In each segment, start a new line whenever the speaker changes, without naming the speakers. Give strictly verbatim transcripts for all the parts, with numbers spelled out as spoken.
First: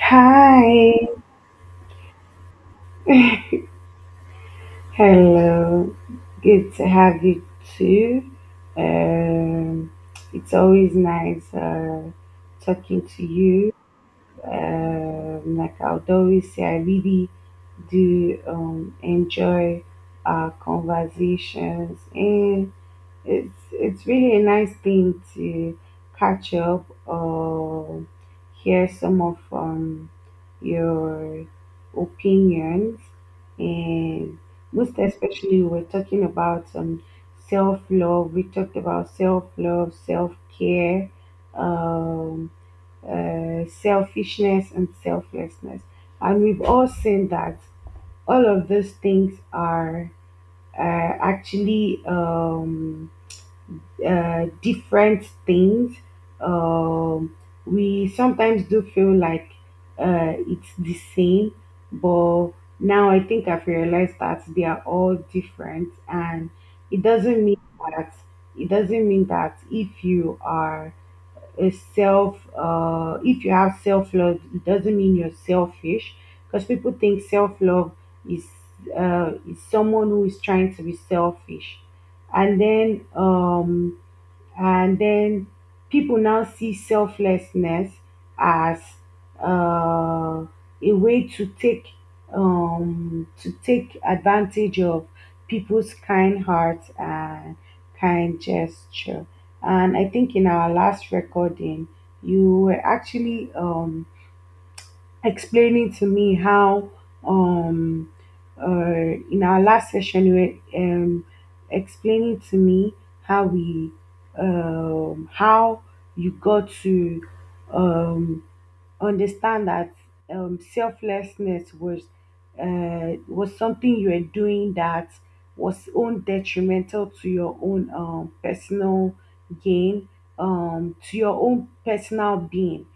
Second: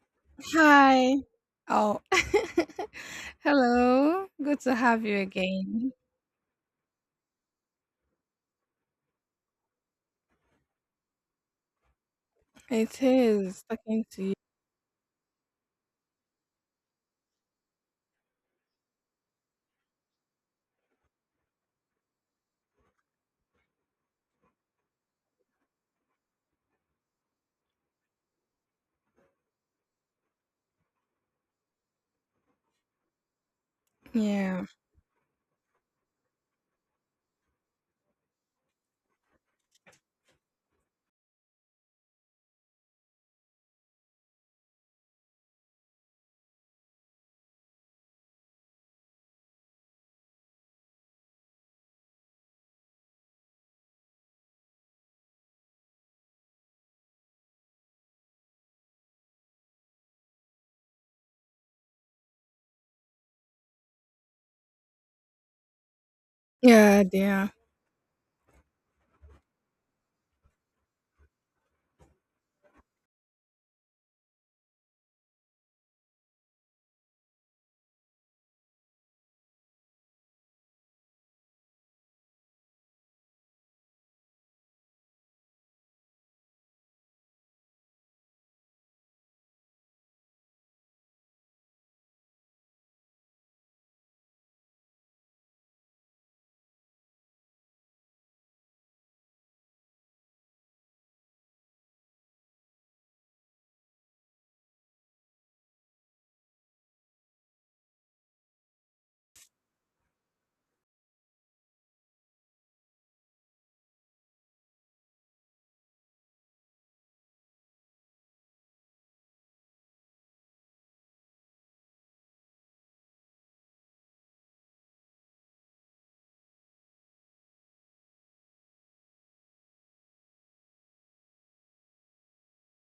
Hi,
Hi. Oh, hello. Good to have you again.
hello. Good to have you too. Um, it's always nice uh,
It
talking to
is
you.
talking to you.
Um, like I would always say, I really do um, enjoy our conversations, and It's it's really a nice thing to catch up or hear some of um, your opinions, and
Yeah,
most especially we're talking about um, self love. We talked about self love, self care, um, uh, selfishness, and selflessness, and we've all seen that all of those things are uh, actually. Um, uh, different things. Um, we sometimes do feel like uh, it's the same, but now I think I've realized that they are all different, and
yeah,
it doesn't
dear.
mean that it doesn't mean that if you are a self uh, if you have self love, it doesn't mean you're selfish because people think self love is uh, is someone who is trying to be selfish, and then um, and then people now see selflessness as uh, a way to take um, to take advantage of people's kind heart and kind gesture. And I think in our last recording, you were actually um, explaining to me how um uh, in our last session you were um explaining to me how we um how you got to um understand that um, selflessness was uh, was something you were doing that was own detrimental to your own um, personal gain, um, to your own personal being.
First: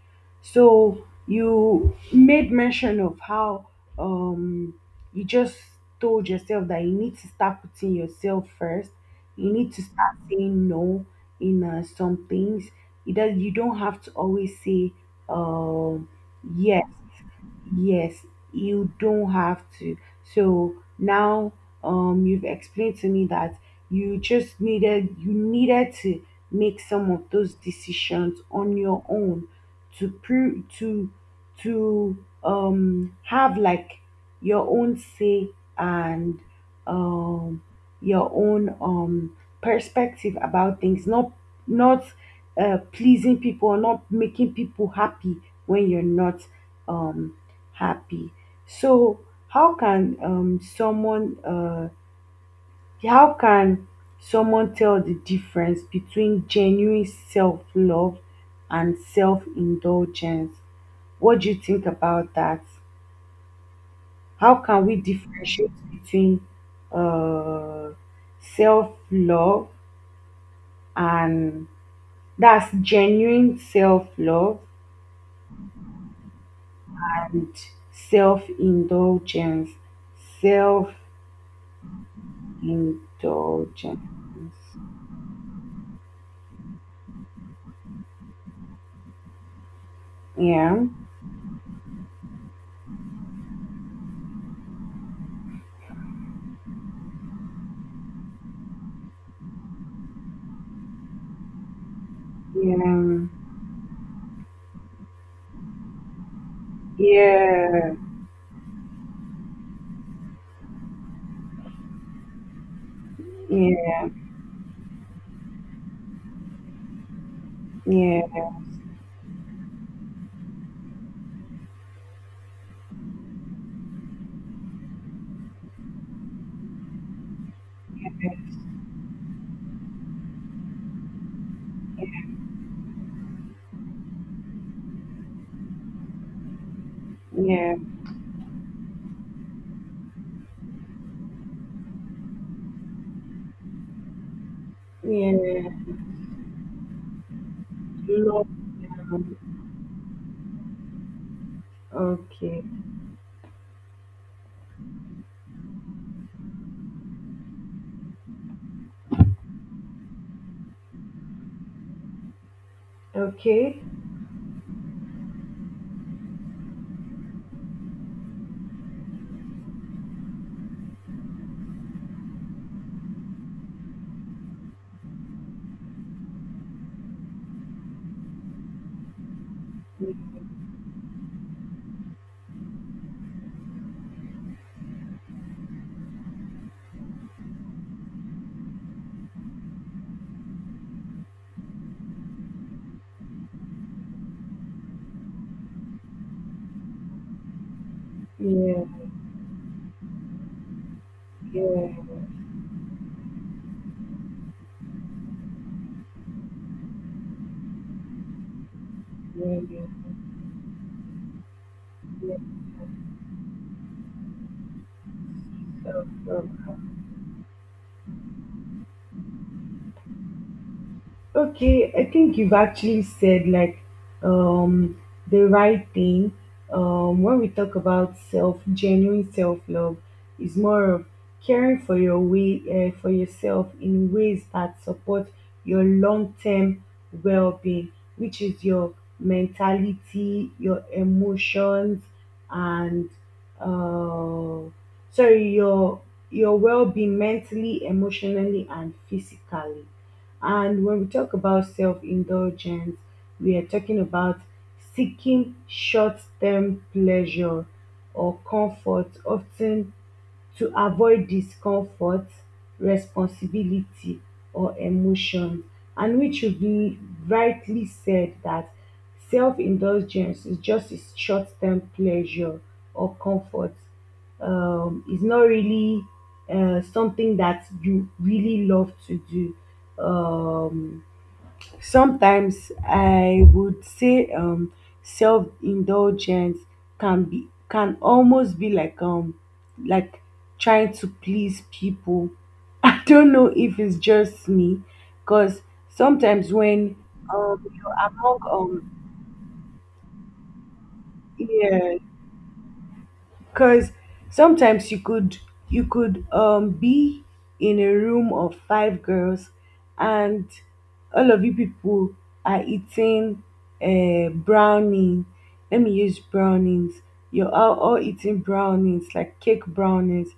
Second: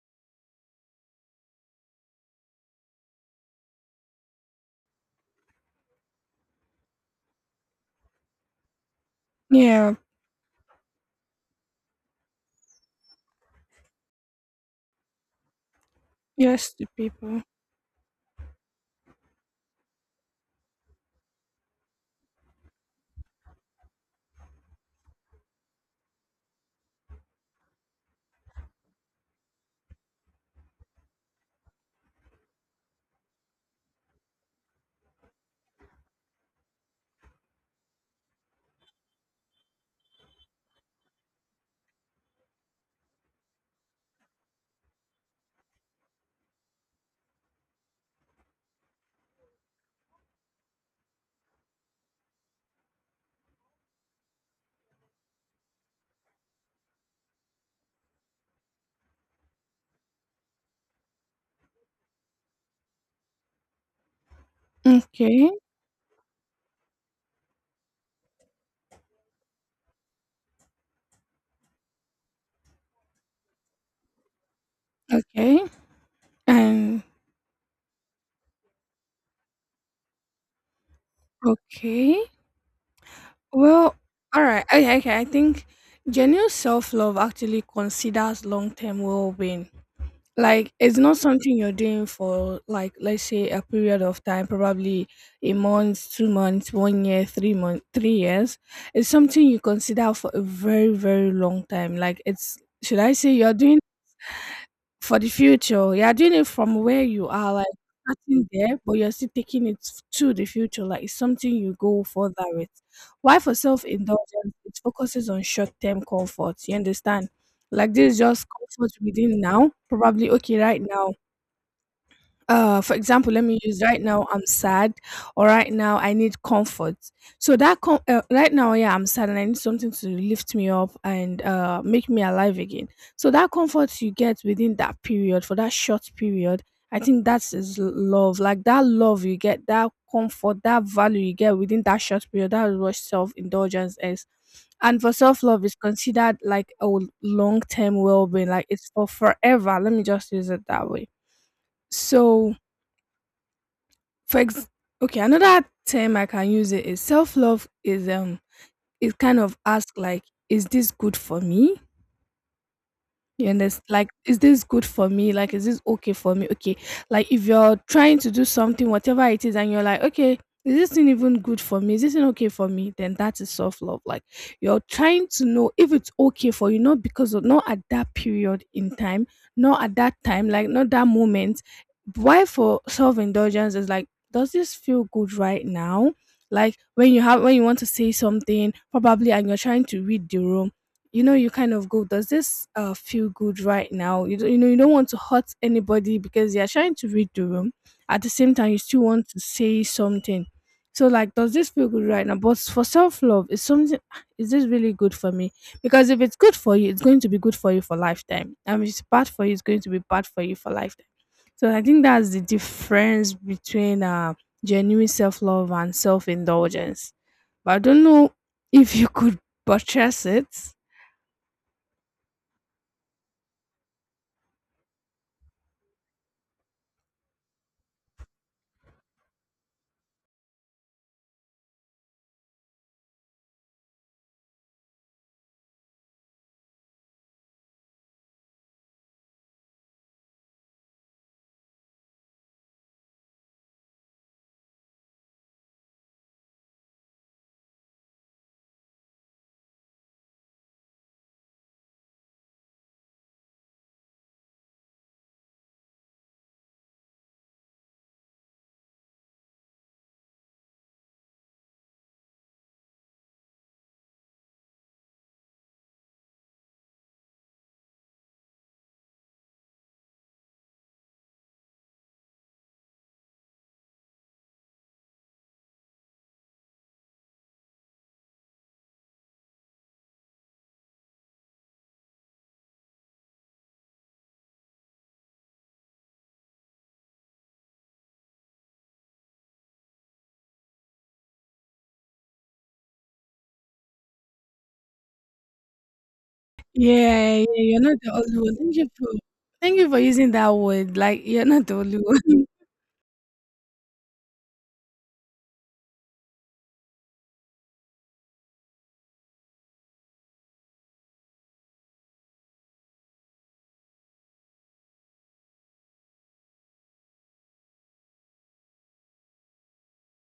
So you made mention of how um, you just told yourself that you need to start putting yourself first. You need to
Yeah,
start saying no in uh, some things. It does, you don't have to always say um,
yes to
yes,
people.
Yes, you don't have to. So now um you've explained to me that you just needed you needed to make some of those decisions on your own to prove to to um have like your own say and um your own um perspective about things not not uh, pleasing people or not making people happy when you're not um happy. So how can um someone uh how can someone tell the difference between genuine self-love and self-indulgence? What do you think about that? How can we
Okay,
differentiate between uh self-love and that's genuine self-love
okay, and
and self-indulgence, self
okay. Well,
Indulgence.
all right. Okay, okay. I think genuine self love actually considers long term well being. Like,
Yeah.
it's not something you're doing for, like, let's say, a period of time, probably a month, two months, one year, three month, three years. It's something you consider for a very, very long time. Like, it's should I
Yeah.
say, you're doing for the future. You're doing it from where you are, like,
Yeah.
starting there, but you're still taking it to the future. Like, it's something you go further with. Why? For
Yeah.
self-indulgence, it focuses on short-term comfort, you understand? Like, this is
Yeah.
just comfort within now, probably, okay, right now. Uh for example, let me use right now, I'm sad, or right now I need comfort. So that com- uh, right now, yeah, I'm sad, and I need something to lift me up and uh make me alive again. So that comfort you get within that period, for that short period, I think that
Yeah.
is l- love. Like that love you get, that comfort, that value you get within that short period, that is what self-indulgence is. And for self-love
Yeah.
is considered like a long w- long-term
Love.
well-being. Like, it's for forever, let me just use it that way. So,
Okay.
for ex- okay, another term I can use, it is self-love is, um it kind of ask like, is this good for me? You
Okay.
understand? Like, is this good for me? Like, is this okay for me? Okay. Like, if you're trying to do something, whatever it is, and you're like, okay, is this thing even good for me? Is this thing okay for me? Then that is self love. Like, you're trying to know if it's okay for you, not because of, not at that period in time, not at that time, like, not that moment. Why for self indulgence is like, does this feel good right now? Like when you have when you want to say something, probably, and you're trying to read the room, you know you kind of go, does this uh feel good right now? You, don't- you know you don't want to hurt anybody because you're trying to read the room. At the same time you
Yeah.
still want to say something. So, like, does this feel
Yeah.
good right now? But for self-love is something, is this really good for me? Because if it's good for you, it's going to be good for you for lifetime, and if it's bad for you,
Yeah.
it's going
Yeah.
to be bad for you for lifetime. So, I think that's
Yeah.
the difference between uh genuine self-love and
So, so,
self-indulgence. But I don't know if you could purchase it.
Okay, I think you've actually said like um, the right thing. Um, when we talk about self, genuine self love is more of caring for your way, uh, for yourself in ways that support your long term well being, which is your mentality, your emotions, and uh, sorry your your well-being mentally, emotionally and physically. And when we talk about self-indulgence, we are talking about seeking short-term pleasure or comfort often to avoid discomfort, responsibility or emotion. And which you be rightly said that self-indulgence is just a short-term pleasure or comfort. Um, it's not really uh, something that you really love to do. Um, Sometimes I would say um, self-indulgence can be can almost be like um like trying to please people. I don't know if it's just me, because sometimes when
Yeah, yeah,
um
you're not
you're
the only
among
one. Thank you
um
for thank you for using that word. Like, you're not the
yeah.
only one.
Because sometimes you could you could um be in a room of five girls and all of you people are eating uh, brownie. Let me use brownies. You're all, all eating brownies, like cake brownies.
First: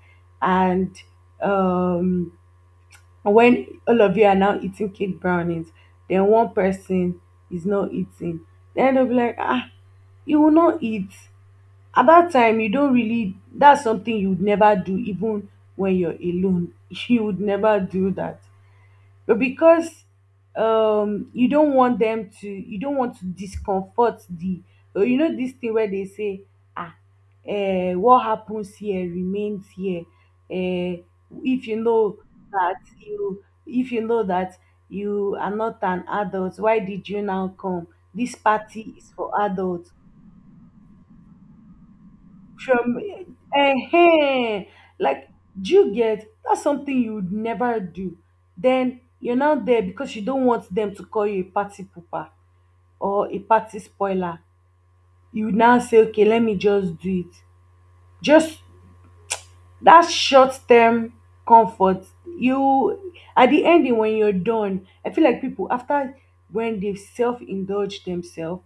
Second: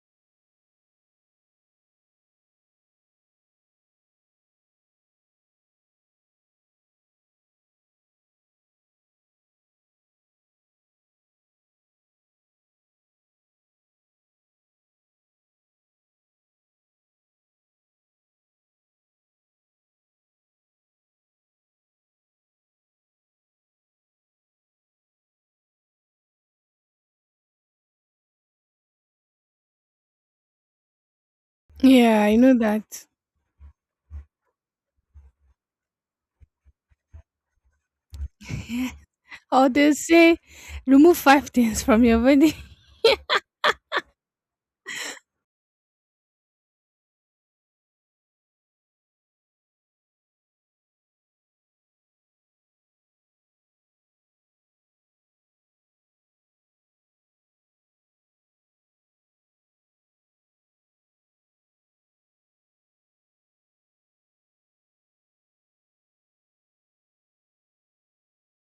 And um, when all of you are now eating cake brownies, then one person is not eating. Then they'll be like, ah, you will not eat at that time you don't really that's something you would never do even when you're alone you would never do that but because um you don't want them to you don't want to discomfort the uh, you know this thing where they say ah, uh, what happens here remains here, uh, if you know
Yeah, I know
that
that.
you if you know that you are not an adult why did you now come this party is for
Or
adults
they say remove five things from your body.
from eh like do you get that's something you would never do then you're not there because you don't want them to call you a party pooper or a party spoiler you would now say okay let me just do it just that short-term comfort you at the ending when you're done I feel like people after when they self-indulge themselves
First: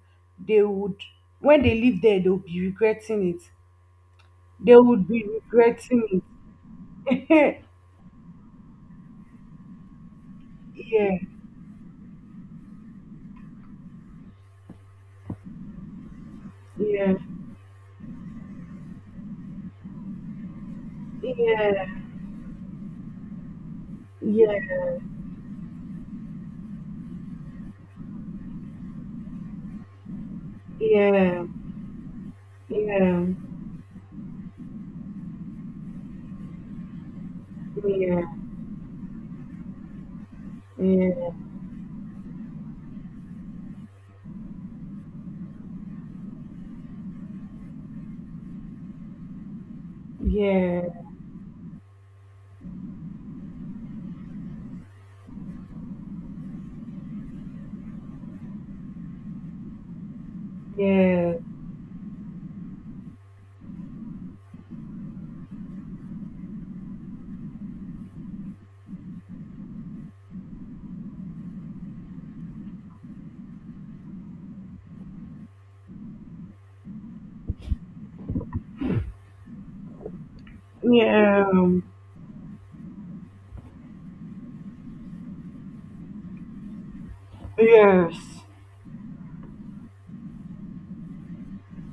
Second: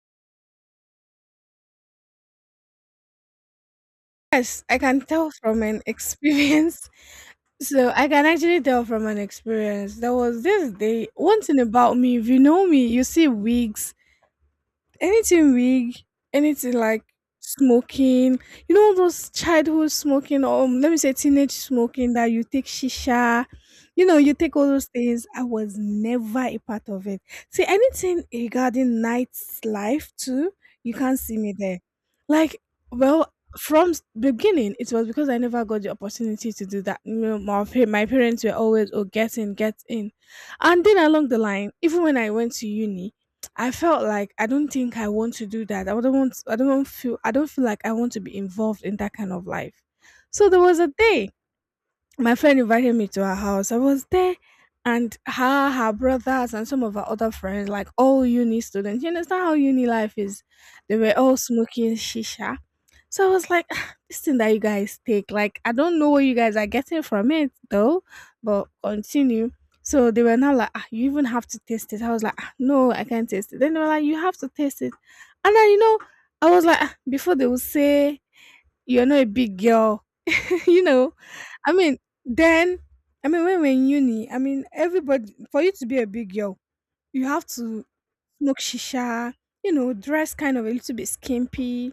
they would when they leave there they'll be regretting it
Yes,
they
I can
would be
tell from an
regretting
experience.
it.
So I can actually tell from an experience. There was this day,
Yeah,
one thing about me, if you know me, you see wigs, anything wig, anything like
yeah,
smoking, you know, those childhood smoking, or um, let me say teenage
yeah,
smoking that you take shisha, you know, you
yeah,
take all those things. I was never a part of it. See, anything regarding night's life too,
yeah,
you can't
yeah,
see
yeah,
me there. Like, well, from s- beginning, it was because I never got the opportunity to do that. You know, my, pa- my
yeah,
parents were always, oh, get in, get in. And then along the line, even when I went to uni, I felt like I don't think I want to do that. I don't want I don't feel I don't feel like I want to be involved in that kind of life. So there was
yeah,
a day my friend invited me to her house. I was there, and her, her brothers, and some of her other friends, like all uni students, you understand how uni life is. They were
yeah,
all smoking shisha. So I was like, "Ah, this thing that you guys take, like, I don't know what you guys are getting from it though, but continue." So they were now like, "Ah, you even have to taste it." I was like, "Ah, no, I can't taste it." Then they were like, "You have to taste it." And then, you know, I was like, "Ah," before they would say, "You're not a big girl," you know,
yeah,
I
um,
mean, then, I mean, when we're in uni, I mean, everybody, for you to be a big girl, you have to
yes,
smoke shisha, you know, dress kind of a little bit skimpy,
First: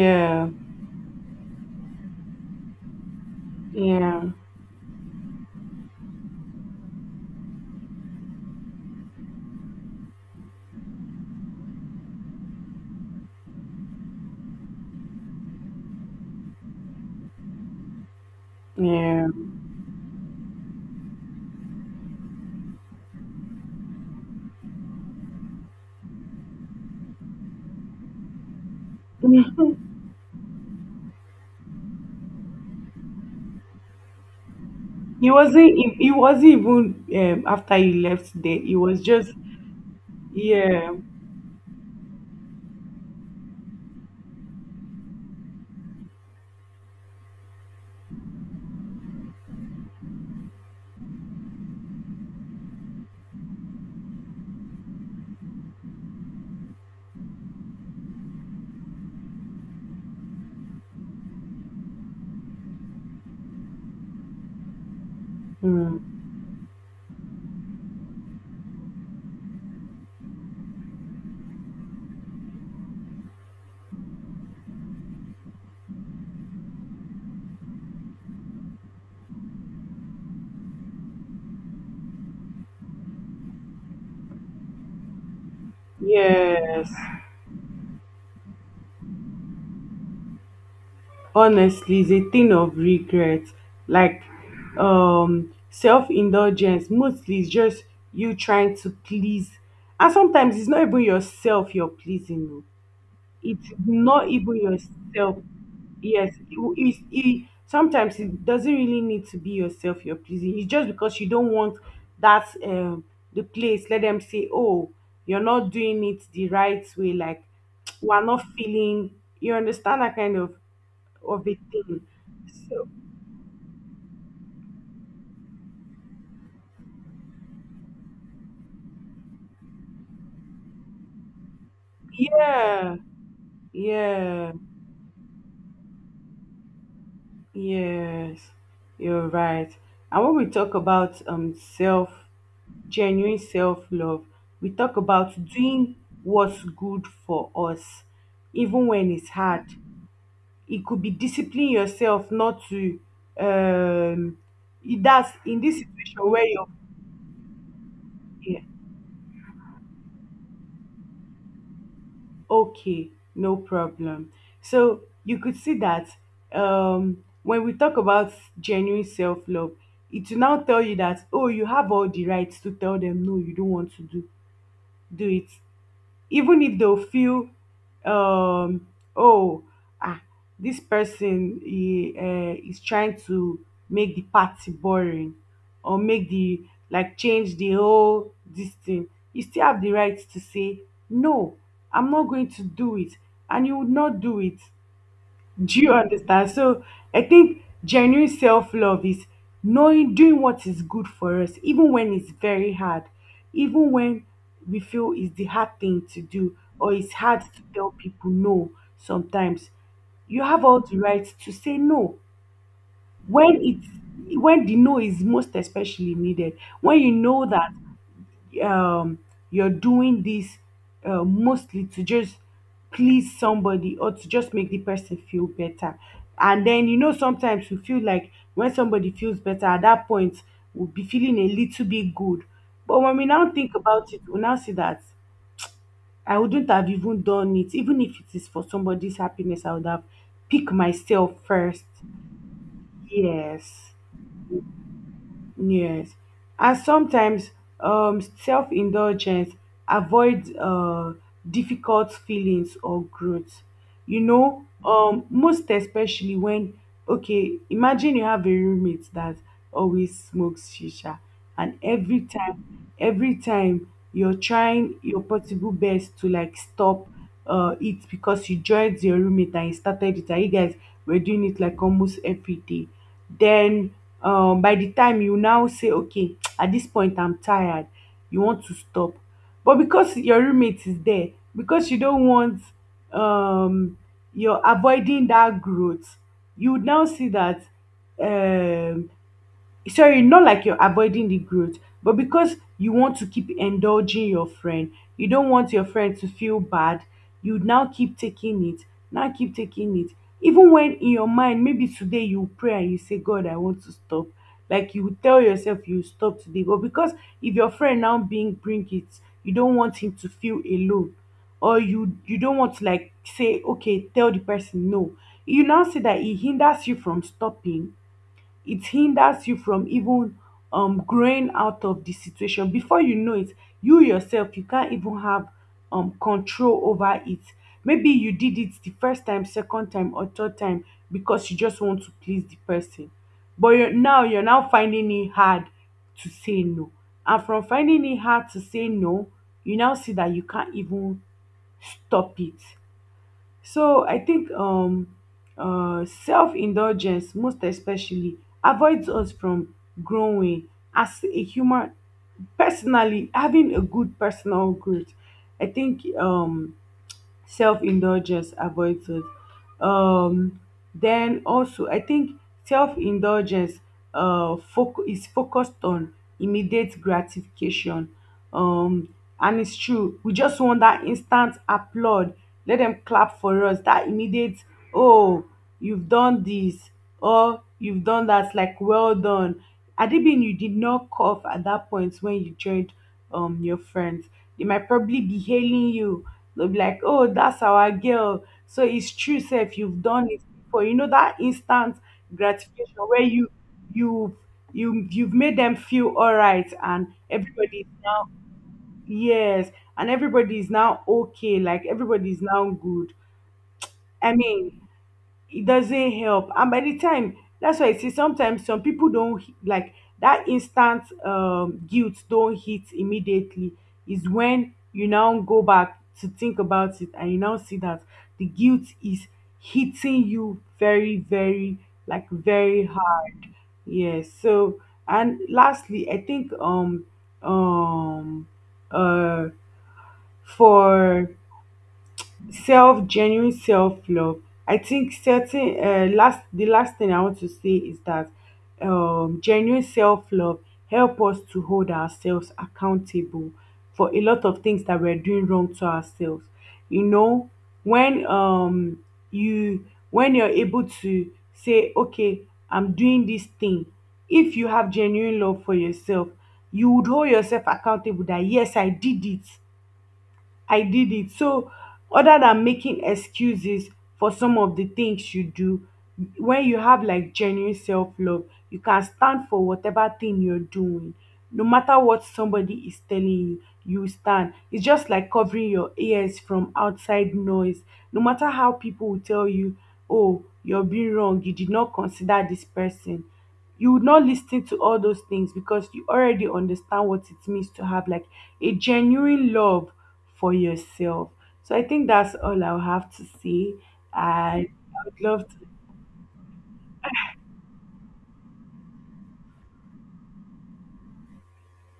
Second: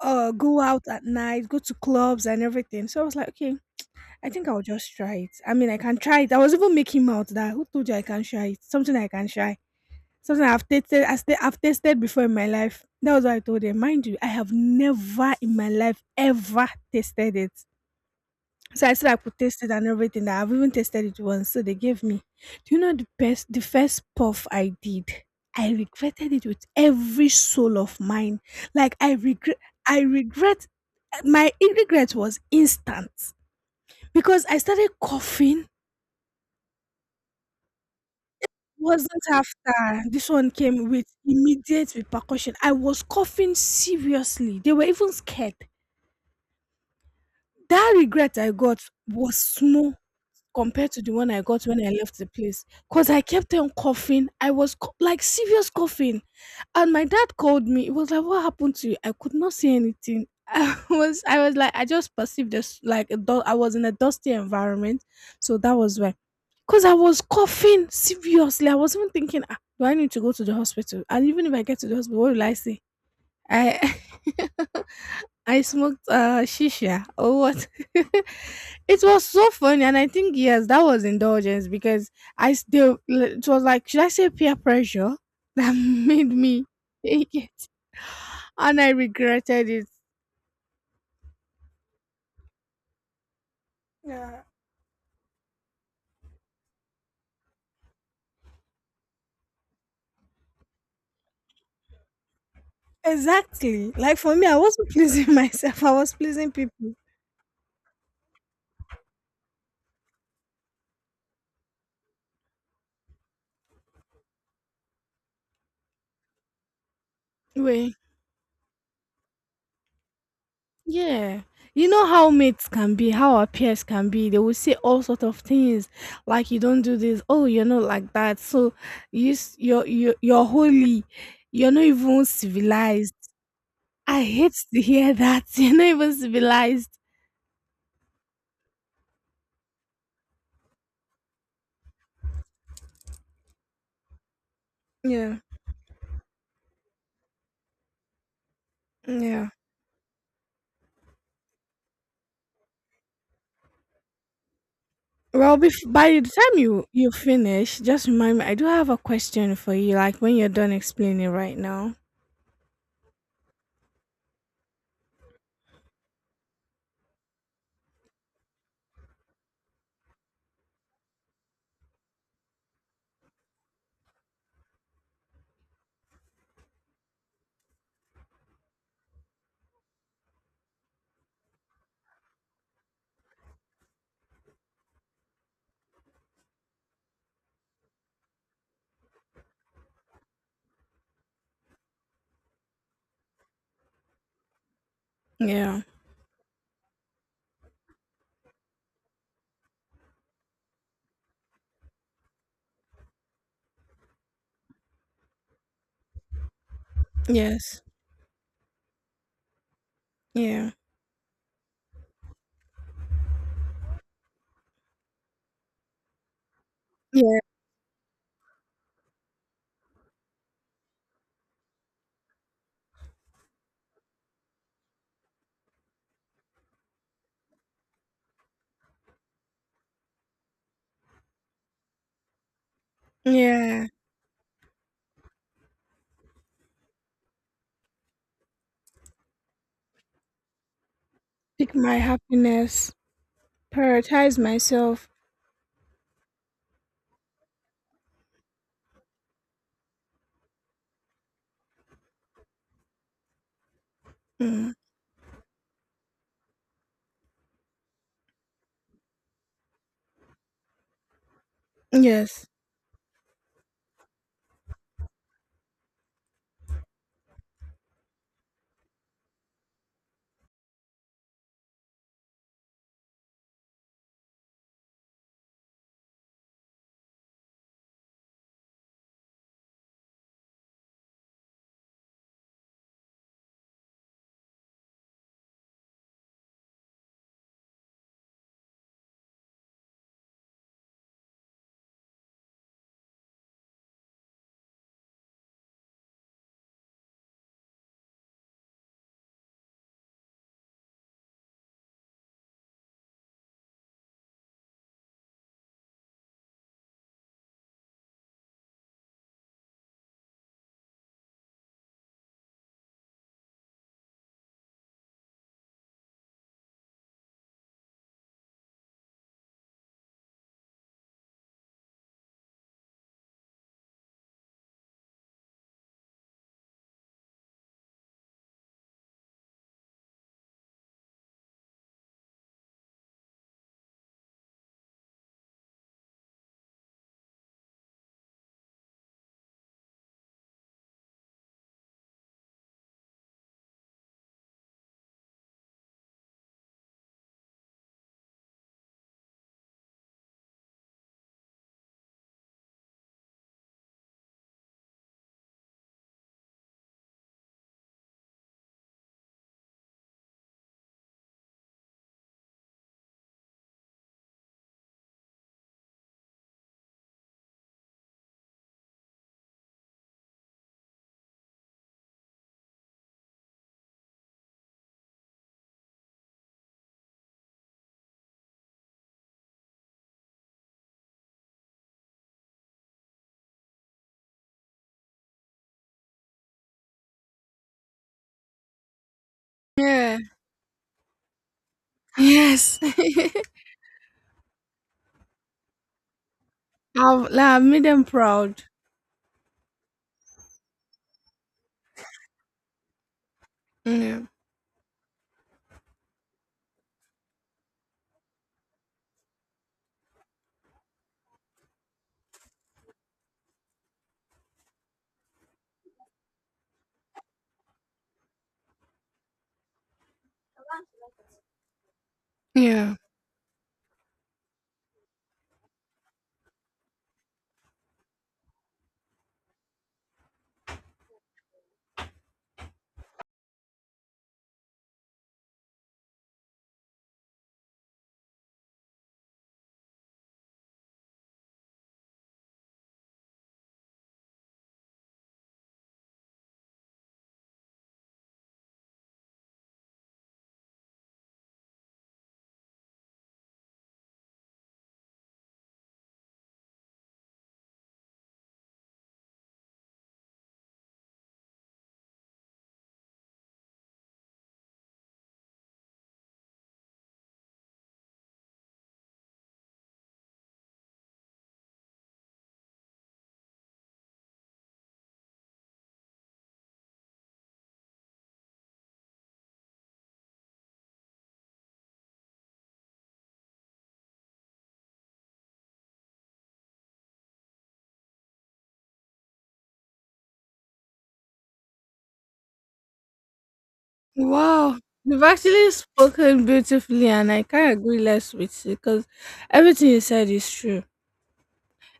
uh, go out at night, go to clubs and everything. So I was like, okay,
yeah,
I think I'll just try it. I mean, I can try it. I was even making mouth that, who told you I can try it? Something I can try. Something I've tasted, I sta- I've tasted before in my life. That was what I told them. Mind you, I have never in my life ever tasted it. So I said I
yeah.
could taste it and everything. That I've even tasted it once. So they gave me. Do you know the best? The first puff I did, I regretted it with every soul of mine. Like I regret, I regret. My regret was instant because I started
He
coughing.
wasn't. He, he wasn't even um, after he left there. He was
Wasn't
just
after this one came
yeah,
with immediate repercussion. I was coughing seriously. They were even scared. That regret I got was small compared to the one I got when I left the place. Because I kept on coughing. I was co- like serious coughing. And my dad called me. It was like, what happened to you? I could not say anything. I was I was like, I just perceived this like a du- I was in a dusty environment. So that was why.
mm,
Because I was coughing seriously. I was even thinking, ah, do I need to go to the hospital? And even if I get to the hospital, what will I say? I I smoked uh shisha or what? It was so funny, and I think yes, that was indulgence because I still, it was like, should I say peer pressure that made me
yes,
take it, and I regretted it.
honestly is a thing of regret like
Yeah,
um self-indulgence mostly is just you trying to please and sometimes it's not even yourself you're pleasing oh. It's
exactly. Like
not
for me, I
even
wasn't pleasing
yourself
myself; I was
yes
pleasing
it,
people.
it, it- sometimes it doesn't really need to be yourself you're pleasing it's just because you don't want that um the place let them say oh you're not doing it the right way like
Wait.
we're not feeling you understand that kind of
Yeah.
of a
You
thing.
know how mates
So
can be, how our peers can be. They will say all sort of things like, you don't do this, oh, you're not like that. So you s- you're you're, you're holy. You're not even
yeah,
civilized. I
yeah,
hate to hear that. You're not even civilized.
yes, you're right. And when we talk about um self, genuine self love, we talk about
Yeah.
doing what's good for us, even when it's
Yeah.
hard. It could be disciplining yourself not to um that's
Well,
in this
bef- by the
situation where
time
you're.
you you finish, just remind me. I do have a question for you. Like when you're done explaining right now.
Okay, no problem. So you could see that um, when we talk about genuine self love, it will now tell you that oh, you have all the rights to tell them no, you don't want to do do it. Even if they'll feel um oh ah this person he uh, is trying to make the party boring or make the like change the whole this thing you still have the right to say no, I'm not going to do it and you would not do it. Do
Yeah.
you understand? So I think genuine self love is knowing, doing what is good for us, even when it's very hard, even when we feel it's the hard thing to do, or it's hard to
Yes.
tell people no sometimes. You have
Yeah.
all the right to say no when it's when the no is most especially needed, when you
Yeah.
know that um you're doing this uh, mostly to just please somebody or to just make the person feel better and then you know sometimes you feel like when somebody feels better at that point we'll be feeling a little bit good but when we now think
Yeah.
about it we now see that I wouldn't have even done it even if it is for somebody's happiness I would have picked myself
Pick
first.
my happiness.
Yes.
Prioritize myself.
Yes, and sometimes um, self-indulgence avoids uh, difficult feelings or growth. You know,
Mm.
um, most especially when, okay, imagine you have a roommate that always smokes shisha, and every
Yes.
time, every time you're trying your possible best to like stop uh, it because she joined the roommate and he started it. And you guys were doing it like almost every day. Then um, by the time you now say, okay, at this point I'm tired, you want to stop. But because your roommate is there, because you don't want um, you're avoiding that growth, you would now see that um, sorry not like you're avoiding the growth but because you want to keep indulging your friend you don't want your friend to feel bad you now keep taking it now keep taking it even when in your mind maybe today you pray and you say god I want to stop like you tell yourself you stop today but because if your friend now being bring it you don't want him to feel alone or you you don't want to like say okay tell the person no you now see that it hinders you from stopping it hinders you from even um growing out of the situation before you know it you yourself you can't even have um control over it maybe you did it the first time second time or third time because you just want to please the person but you're now you're now finding it hard to say no and from finding it hard to say no you now see that you can't even stop it. So I think um, uh, self-indulgence, most especially, avoids us from growing as a human. Personally, having a good personal growth, I think um, self-indulgence avoids it. um then also I think self-indulgence uh foc- is focused on immediate gratification. um and it's true we just want that instant applaud, let them clap for us that immediate oh you've done this or you've done that like well done, adibin you did not cough at that point when you joined um your friends they might probably be hailing you. They'll be like, oh, that's our girl. So it's true, sir, if you've
Yeah.
done it before. You know that instant
Yes.
gratification where you you you you've made them feel all right and
I've, like, I've
everybody
made
is
them
now
proud.
yes and everybody is now okay, like everybody is now good.
Yeah.
I mean, it doesn't help. And by the time, that's why I see sometimes some people don't h- like that instant um guilt don't hit immediately, is when you now go back to think about it and you now see that the guilt is hitting you very very like very
Yeah.
hard. Yes. So, and lastly, I think um um uh for self, genuine self love, I think certain uh, last, the last thing I want to say is that um, genuine self love help us to hold ourselves accountable for a lot of things that we're doing wrong to ourselves, you know, when um you when you're able to say, okay, I'm doing this thing, if you have genuine love for yourself, you would hold yourself accountable that yes, I did it. I did it. So, other than making excuses for some of the things you do, when you have like genuine self love, you can stand for whatever thing you're doing. No matter what somebody is telling you, you stand. It's just like covering your ears from outside noise. No matter how people will tell you, oh, you're being wrong, you did not consider this person, you would not listen to all those things because you already understand what it means to have like a genuine love for yourself. So I think that's all I'll have to say. I
Wow.
would
You've
love to
actually spoken beautifully, and I can't agree less with you because everything you said is true.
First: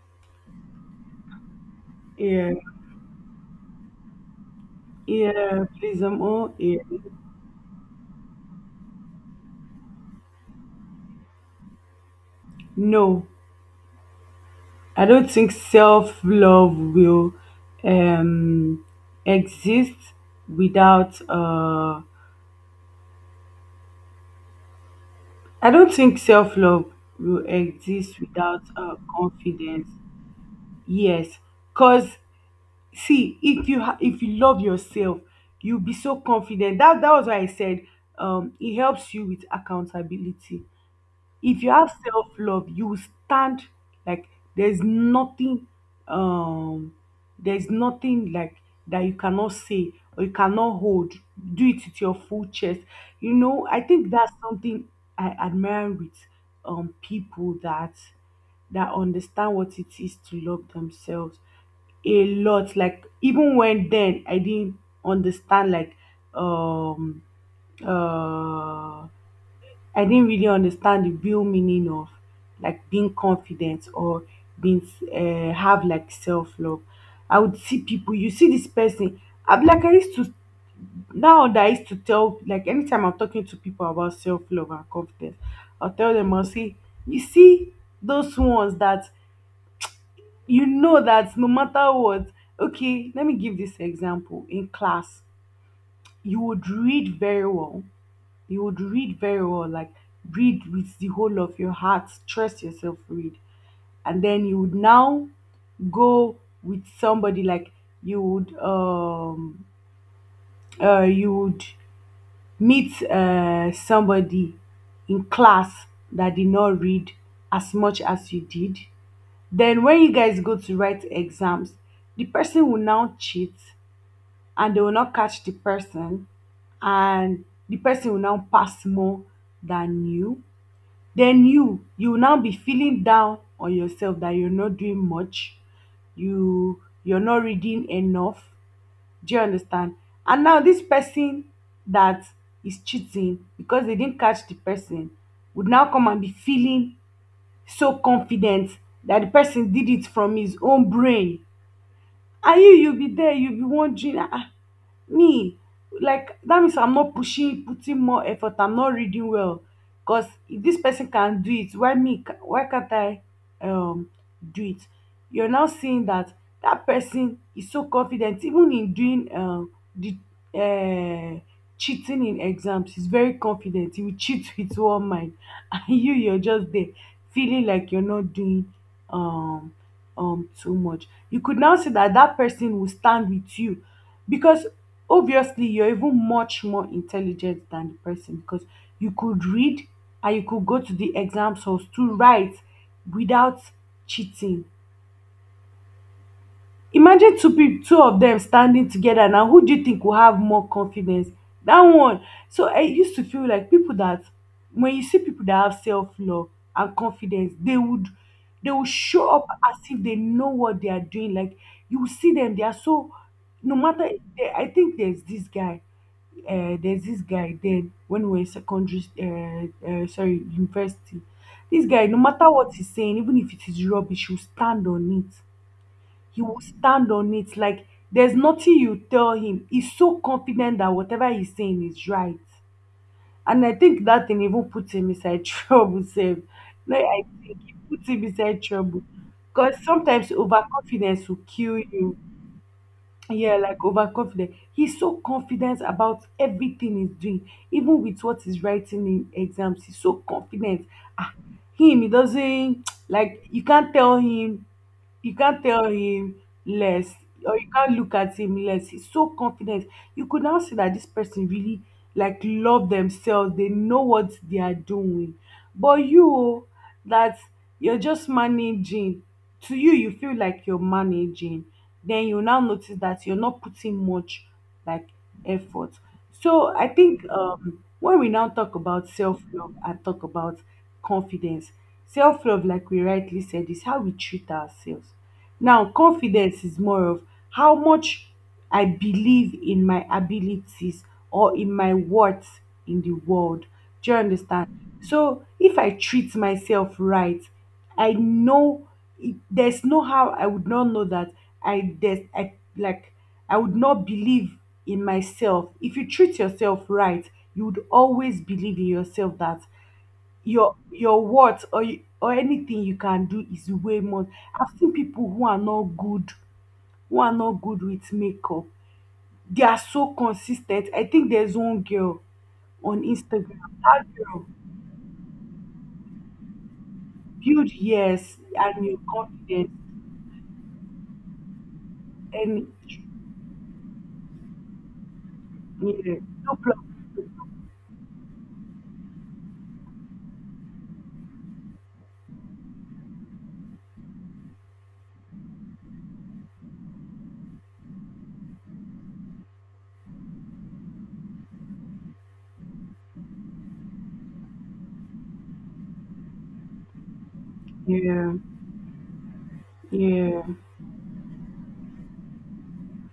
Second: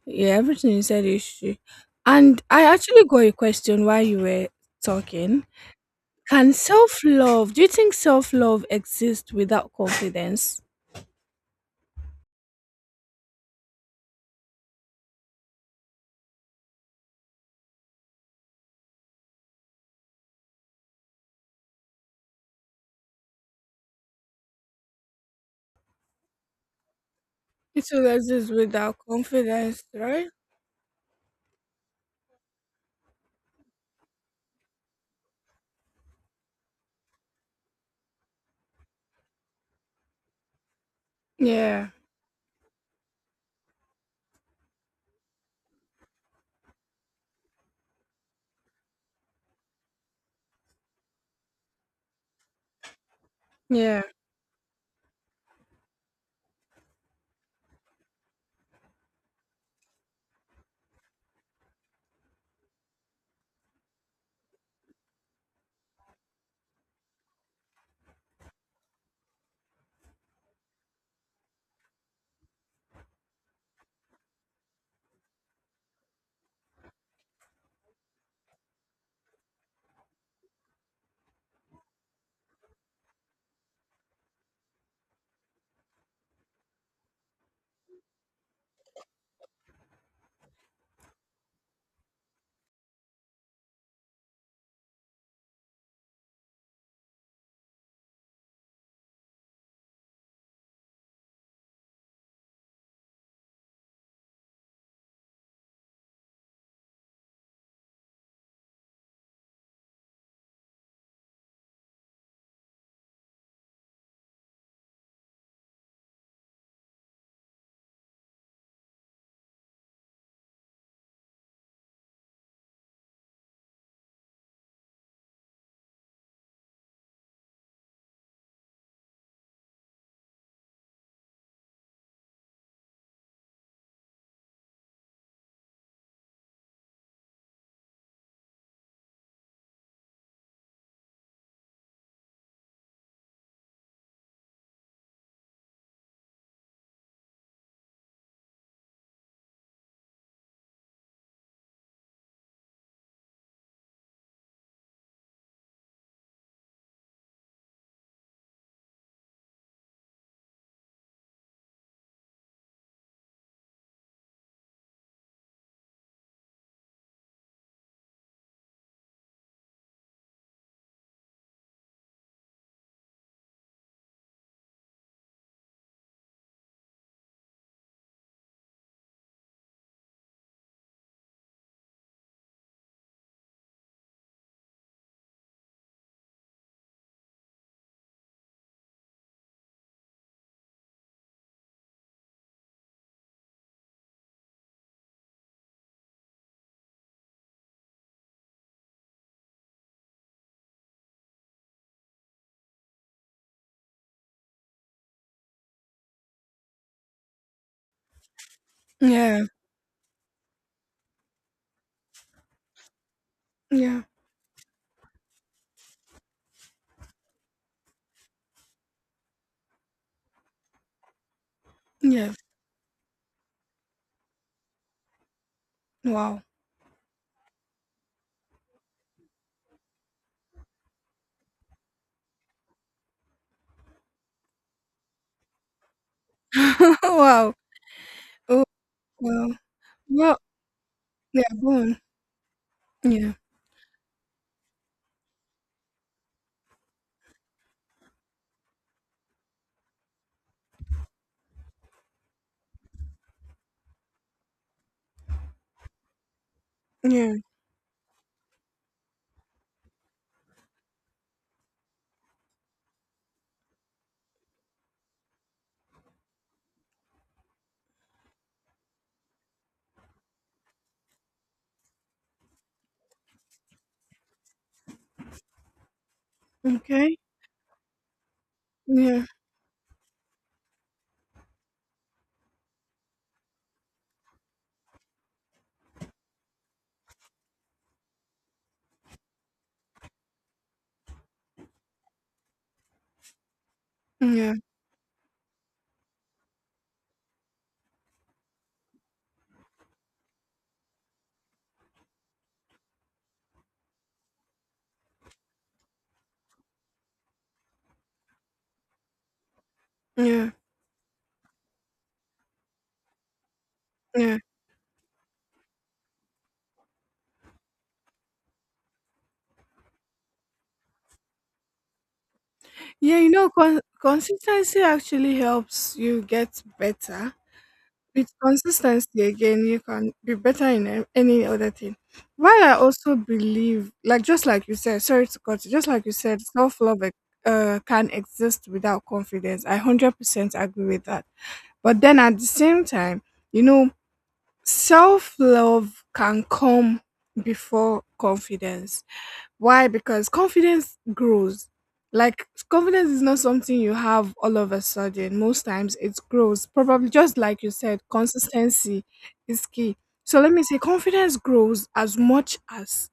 Yeah, everything you said is true. And
hear.
I actually got a question while you were talking.
Yeah, please, I'm all
Can
ear.
self love, do you think self love exists without confidence?
No, I don't think self love will um, exist without. Uh, I don't think self love will
It will
exist
exist
without
without
uh,
confidence,
confidence.
right?
Yes, because see if you ha- if you love yourself, you'll be so confident. That that was why I said um it helps you with accountability. If you
Yeah.
have self-love, you will stand, like there's nothing um there's nothing like that you cannot say or you cannot hold. Do it with your full chest. You know, I
Yeah.
think that's something I admire with um people that that understand what it is to love themselves a lot. Like even when, then I didn't understand, like um uh I didn't really understand the real meaning of like being confident or being uh, have like self love. I would see people, you see this person. I'm like, I used to, now that I used to tell, like anytime I'm talking to people about self love and confidence, I'll tell them, I'll say, you see those ones that you know that no matter what, okay, let me give this example in class. You would read very well, you would read very well, like read with the whole of your heart. Trust yourself, read. And then you would now go with somebody, like you would um uh you would meet uh somebody in class that did not read as much as you did. Then when you guys go to write exams, the person will now cheat and they will not catch the person, and the person will now pass more than you. Then you you will now be feeling down on yourself that you're not doing much, you you're not reading enough. Do you understand? And now this person that is cheating, because they didn't catch the person, would now come and be feeling so confident that the person did it from his own brain. And you you'll be there, you'll be wondering, ah ah, me, like that means I'm not pushing, putting more effort. I'm not reading well, because if this person can do it, why me? ca- Why can't I um do it? You're now seeing that that person is so confident, even in doing uh, the uh, cheating in exams. He's very confident. He will cheat with one mind, and you, you're just there feeling like you're not doing um um too much. You could now see that that person will stand with you, because obviously you're even much more intelligent than the person, because you could read and you could go to the exam source to write without cheating. Imagine two people, two of them standing together, now who do you think will have more confidence? That one. So I used to feel like people that, when you see people that have self-love and confidence, they would they will show
Yeah,
up as if they know what they are doing. Like you will see them, they are so, no
yeah,
matter. I think there's this guy, uh, there's this guy, then when we were in secondary, uh, uh, sorry, university, this guy, no
yeah.
matter what he's saying, even if it is rubbish, he'll stand on it. He
Wow.
will stand on it, like there's nothing you tell him, he's so confident that whatever he's saying is right. And I think that thing even puts him inside trouble sef. Like I
Wow.
think it puts him inside
Oh,
trouble,
wow.
because sometimes
Well,
overconfidence will
yeah, go
kill
on.
you.
Yeah,
Yeah, like overconfident. He's so confident about everything he's doing, even with what he's writing in exams. He's so confident. Ah, him, he doesn't like, you can't tell him, you can't tell him less,
yeah.
or you can't look at him less. He's so confident. You could now see that this person really like love themselves, they know what they are doing. But you, oh, that you're just managing to, you you feel like you're managing, then you now notice that you're not putting much like effort. So I
Okay.
think um when we now talk about
Yeah,
self-love and talk about confidence, self-love, like we rightly said, is how we treat ourselves. Now, confidence is more of how much I believe in my abilities or in my worth in the world. Do you
yeah,
understand? So, if I treat myself right, I know it, there's no how I would not know that I there's I like I would not believe in myself. If you treat yourself right, you would always believe in yourself that
yeah,
your your words or you, or anything you can do is way more.
yeah.
I've seen people who are not good, who are not good with makeup. They are so consistent. I think there's one girl on
Yeah, you know,
Instagram.
con
That girl
consistency actually helps you get better.
build,
With
yes, and your
consistency, again,
confidence
you can be better in a- any other thing. While
and
I also believe, like just like you said, sorry to cut you, just like you
yeah,
said,
no
self-love,
problem.
eh, uh, can exist without confidence. I one hundred percent agree with that. But then at the same time, you know, self love can come before confidence. Why? Because confidence grows. Like, confidence is not something you have all of a sudden. Most times it grows. Probably just like you said,
Yeah,
consistency is key. So
yeah,
let me say confidence grows as much as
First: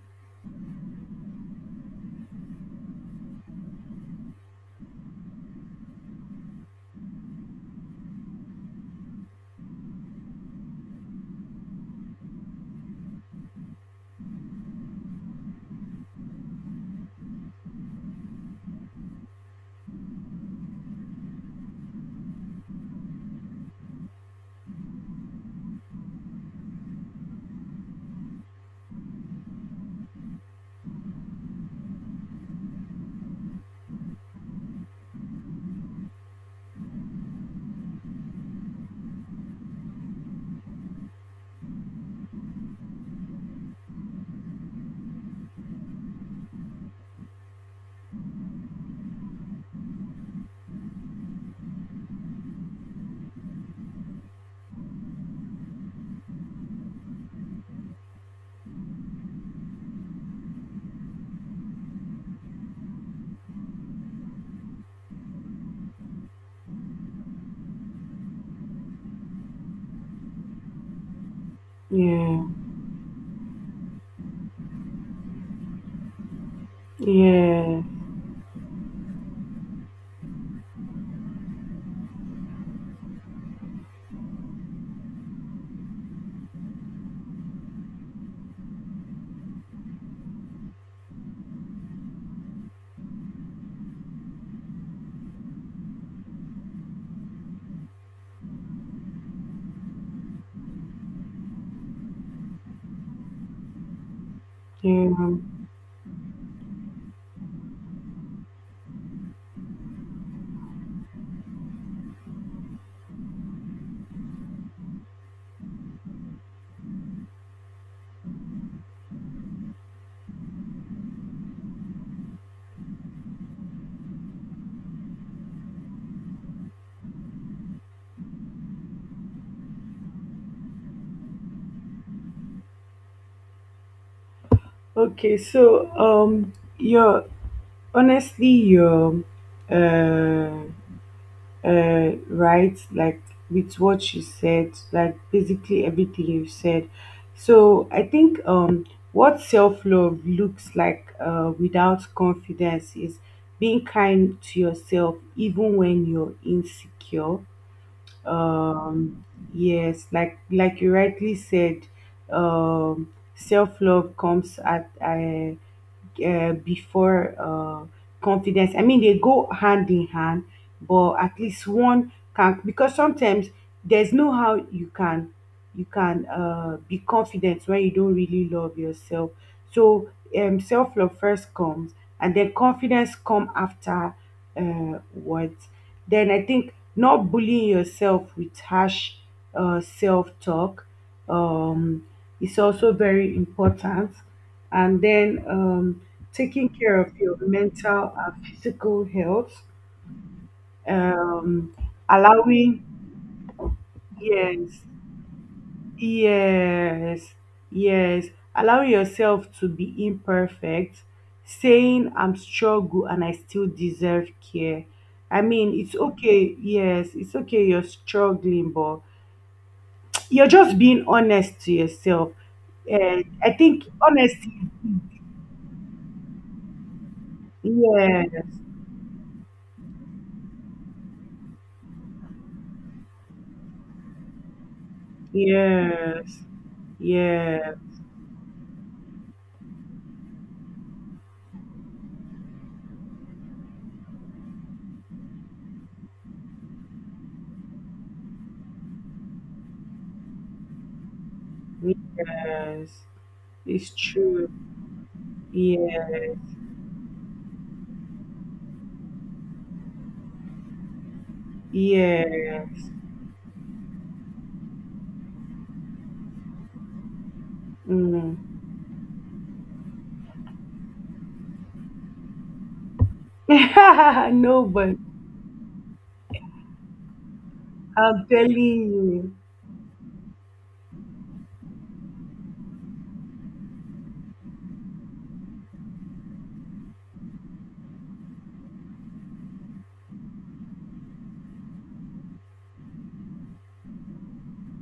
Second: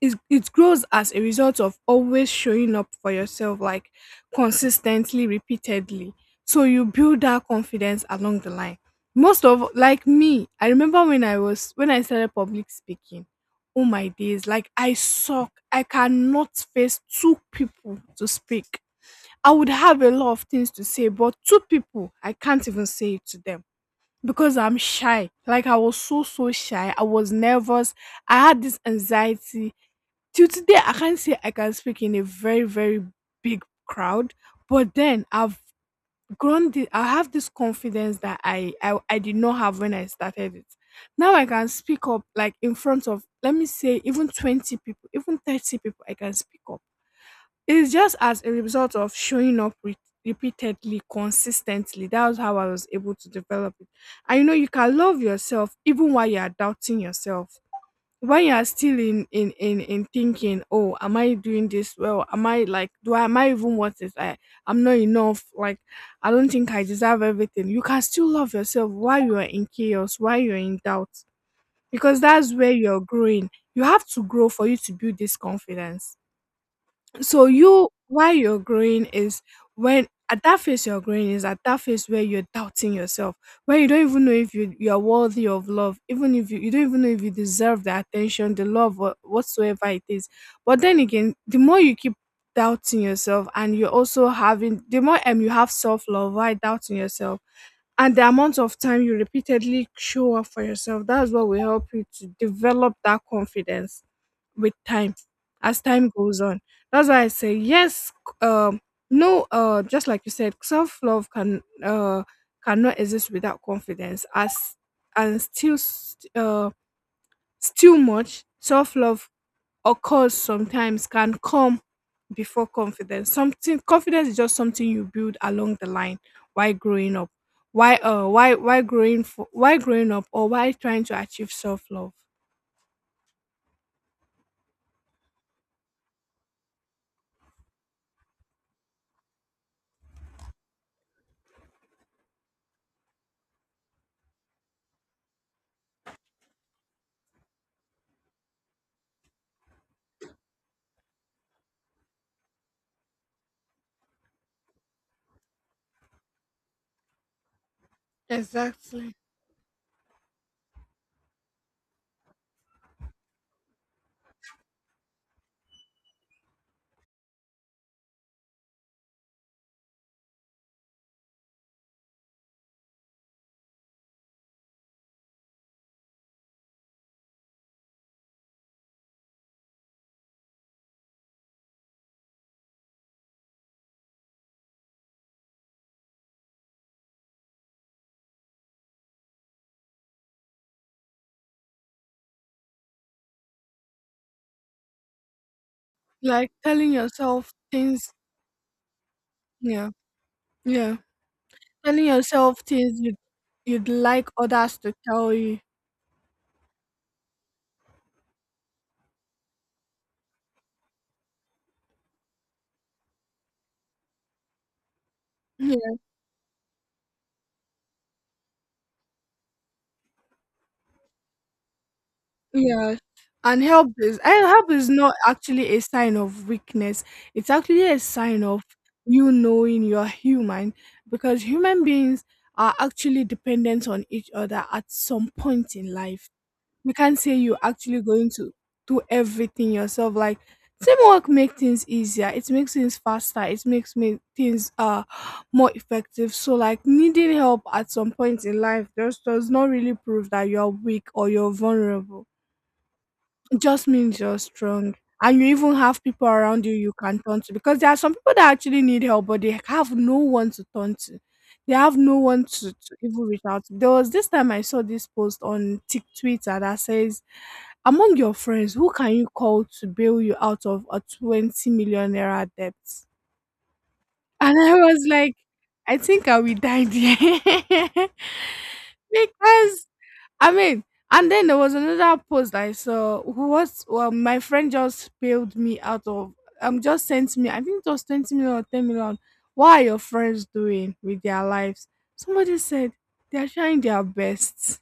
it, it grows as a result of always showing up for yourself, like, consistently, repeatedly. So you build that confidence along the line. Most of like me, I remember when i was when I started public speaking. Oh, my days, like, I suck. I cannot face two people to speak. I would have a lot of things to say, but two people I can't even say it to them because I'm shy. Like, I was so, so shy. I was nervous. I had this anxiety. Till today I can't say I can speak in a very, very big crowd, but then I've grown the I have this confidence that I, I I did not have when I started it. Now I can speak up, like, in front of, let me say, even twenty people, even thirty people I can speak up. It's just as a result of showing up re- repeatedly, consistently. That was how I was able to develop it. And you know you can love yourself even while you are doubting yourself, when you are still in in in in thinking, oh, am I doing this well, am I, like, do I am I even worth it, i i'm not enough, like I don't think I deserve everything. You can still love yourself while you are in chaos, while you're in doubt, because
yeah,
that's where you're growing. You have to grow for you to build this confidence. so
yeah,
you why you're growing is, when at that phase you're growing is at that phase where you're doubting yourself, where you don't even know if you you are worthy of love, even if you, you don't even know if you deserve the attention, the love, or whatsoever it is. But then again, the more you keep doubting yourself and you're also having the more um you have self-love while doubting yourself, and the amount of time you repeatedly show up for yourself, that's what will help you to develop that confidence with time,
yeah.
as time goes on. That's why I say yes, c- um no, uh just like you said, self-love can uh cannot exist without confidence, as and still s- uh still much self-love occurs sometimes, can come before confidence. Something Confidence is just something you build along the line while growing up, why uh why why growing for why growing up, or why trying to achieve self-love.
Okay, so um, your honestly your uh uh, right, like with what she said, like basically everything you said. So I think um what self-love looks like uh, without confidence is being kind to yourself even when you're insecure.
Exactly.
um yes, like like you rightly said, um self-love comes at uh, uh, before uh, confidence. I mean, they go hand in hand, but at least one can, because sometimes there's no how you can, you can uh, be confident when you don't really love yourself. So um, self love first comes, and then confidence come after uh, what. Then I think not bullying yourself with harsh uh, self talk um, is also very important. And then um,
Like
taking
telling
care of your
yourself things,
mental and physical health,
yeah. Yeah.
um,
Telling yourself
allowing,
things you'd you'd like others
yes,
to tell you.
Yes, yes. Allowing yourself to be imperfect, saying I'm struggle and I still deserve care. I mean,
Yeah.
it's okay. Yes, it's okay. You're struggling, but you're just being honest to yourself.
Yeah.
And I
And
think
help is and
honesty.
help is not actually a sign of weakness. It's actually a
Yes,
sign of you knowing you're human, because human beings are actually dependent on each other at some point in life.
yes,
You can't say you're
yes,
actually going to do everything yourself. Like, teamwork makes things easier. It makes things faster. It makes me things uh more effective. So, like, needing help at some point in life just does not really prove that you're weak or you're vulnerable.
yes.
It just
It's
means you're
true.
strong. And you even have people
Yes,
around you you can turn to, because there are some people that actually need help, but they have no one to turn to. They have no one to,
yes.
to even reach out to. There was this time I saw this post on Tik Twitter that says, among your
Mm.
friends, who can you call to bail you out of a twenty million naira debt? And
No,
I
but
was like, I think I will die there.
I'm telling you.
Because, I mean, and then there was another post I saw, who was, well, my friend just bailed me out of. Um, just sent me, I think it was twenty million or ten million. What are your friends doing with their lives? Somebody said they are trying their best.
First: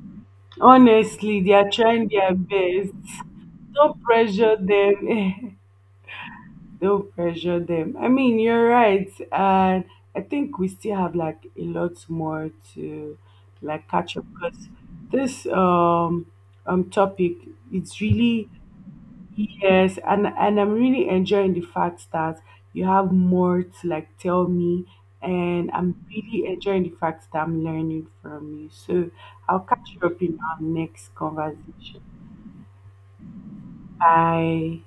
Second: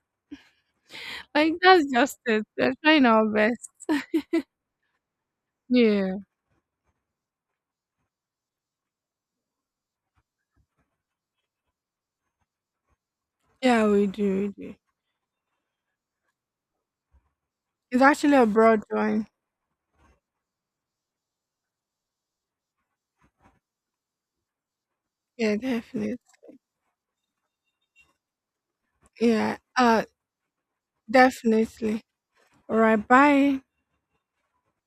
Honestly, they
Like,
are
that's
trying
just
their
it. We're
best.
trying our best.
Don't pressure them.
Yeah.
Don't pressure them. I mean, you're right. And I think we still have like a lot more to
Yeah,
like
we
catch up,
do. We
because
do.
this um um topic,
It's
it's
actually a
really,
broad one.
yes, and and I'm really enjoying the fact that you have more to like tell me,
Yeah,
and I'm
definitely.
really enjoying the fact that I'm learning from you. So
Yeah.
I'll catch you
Uh,
up in our next
definitely.
conversation.
All right. Bye.
Bye.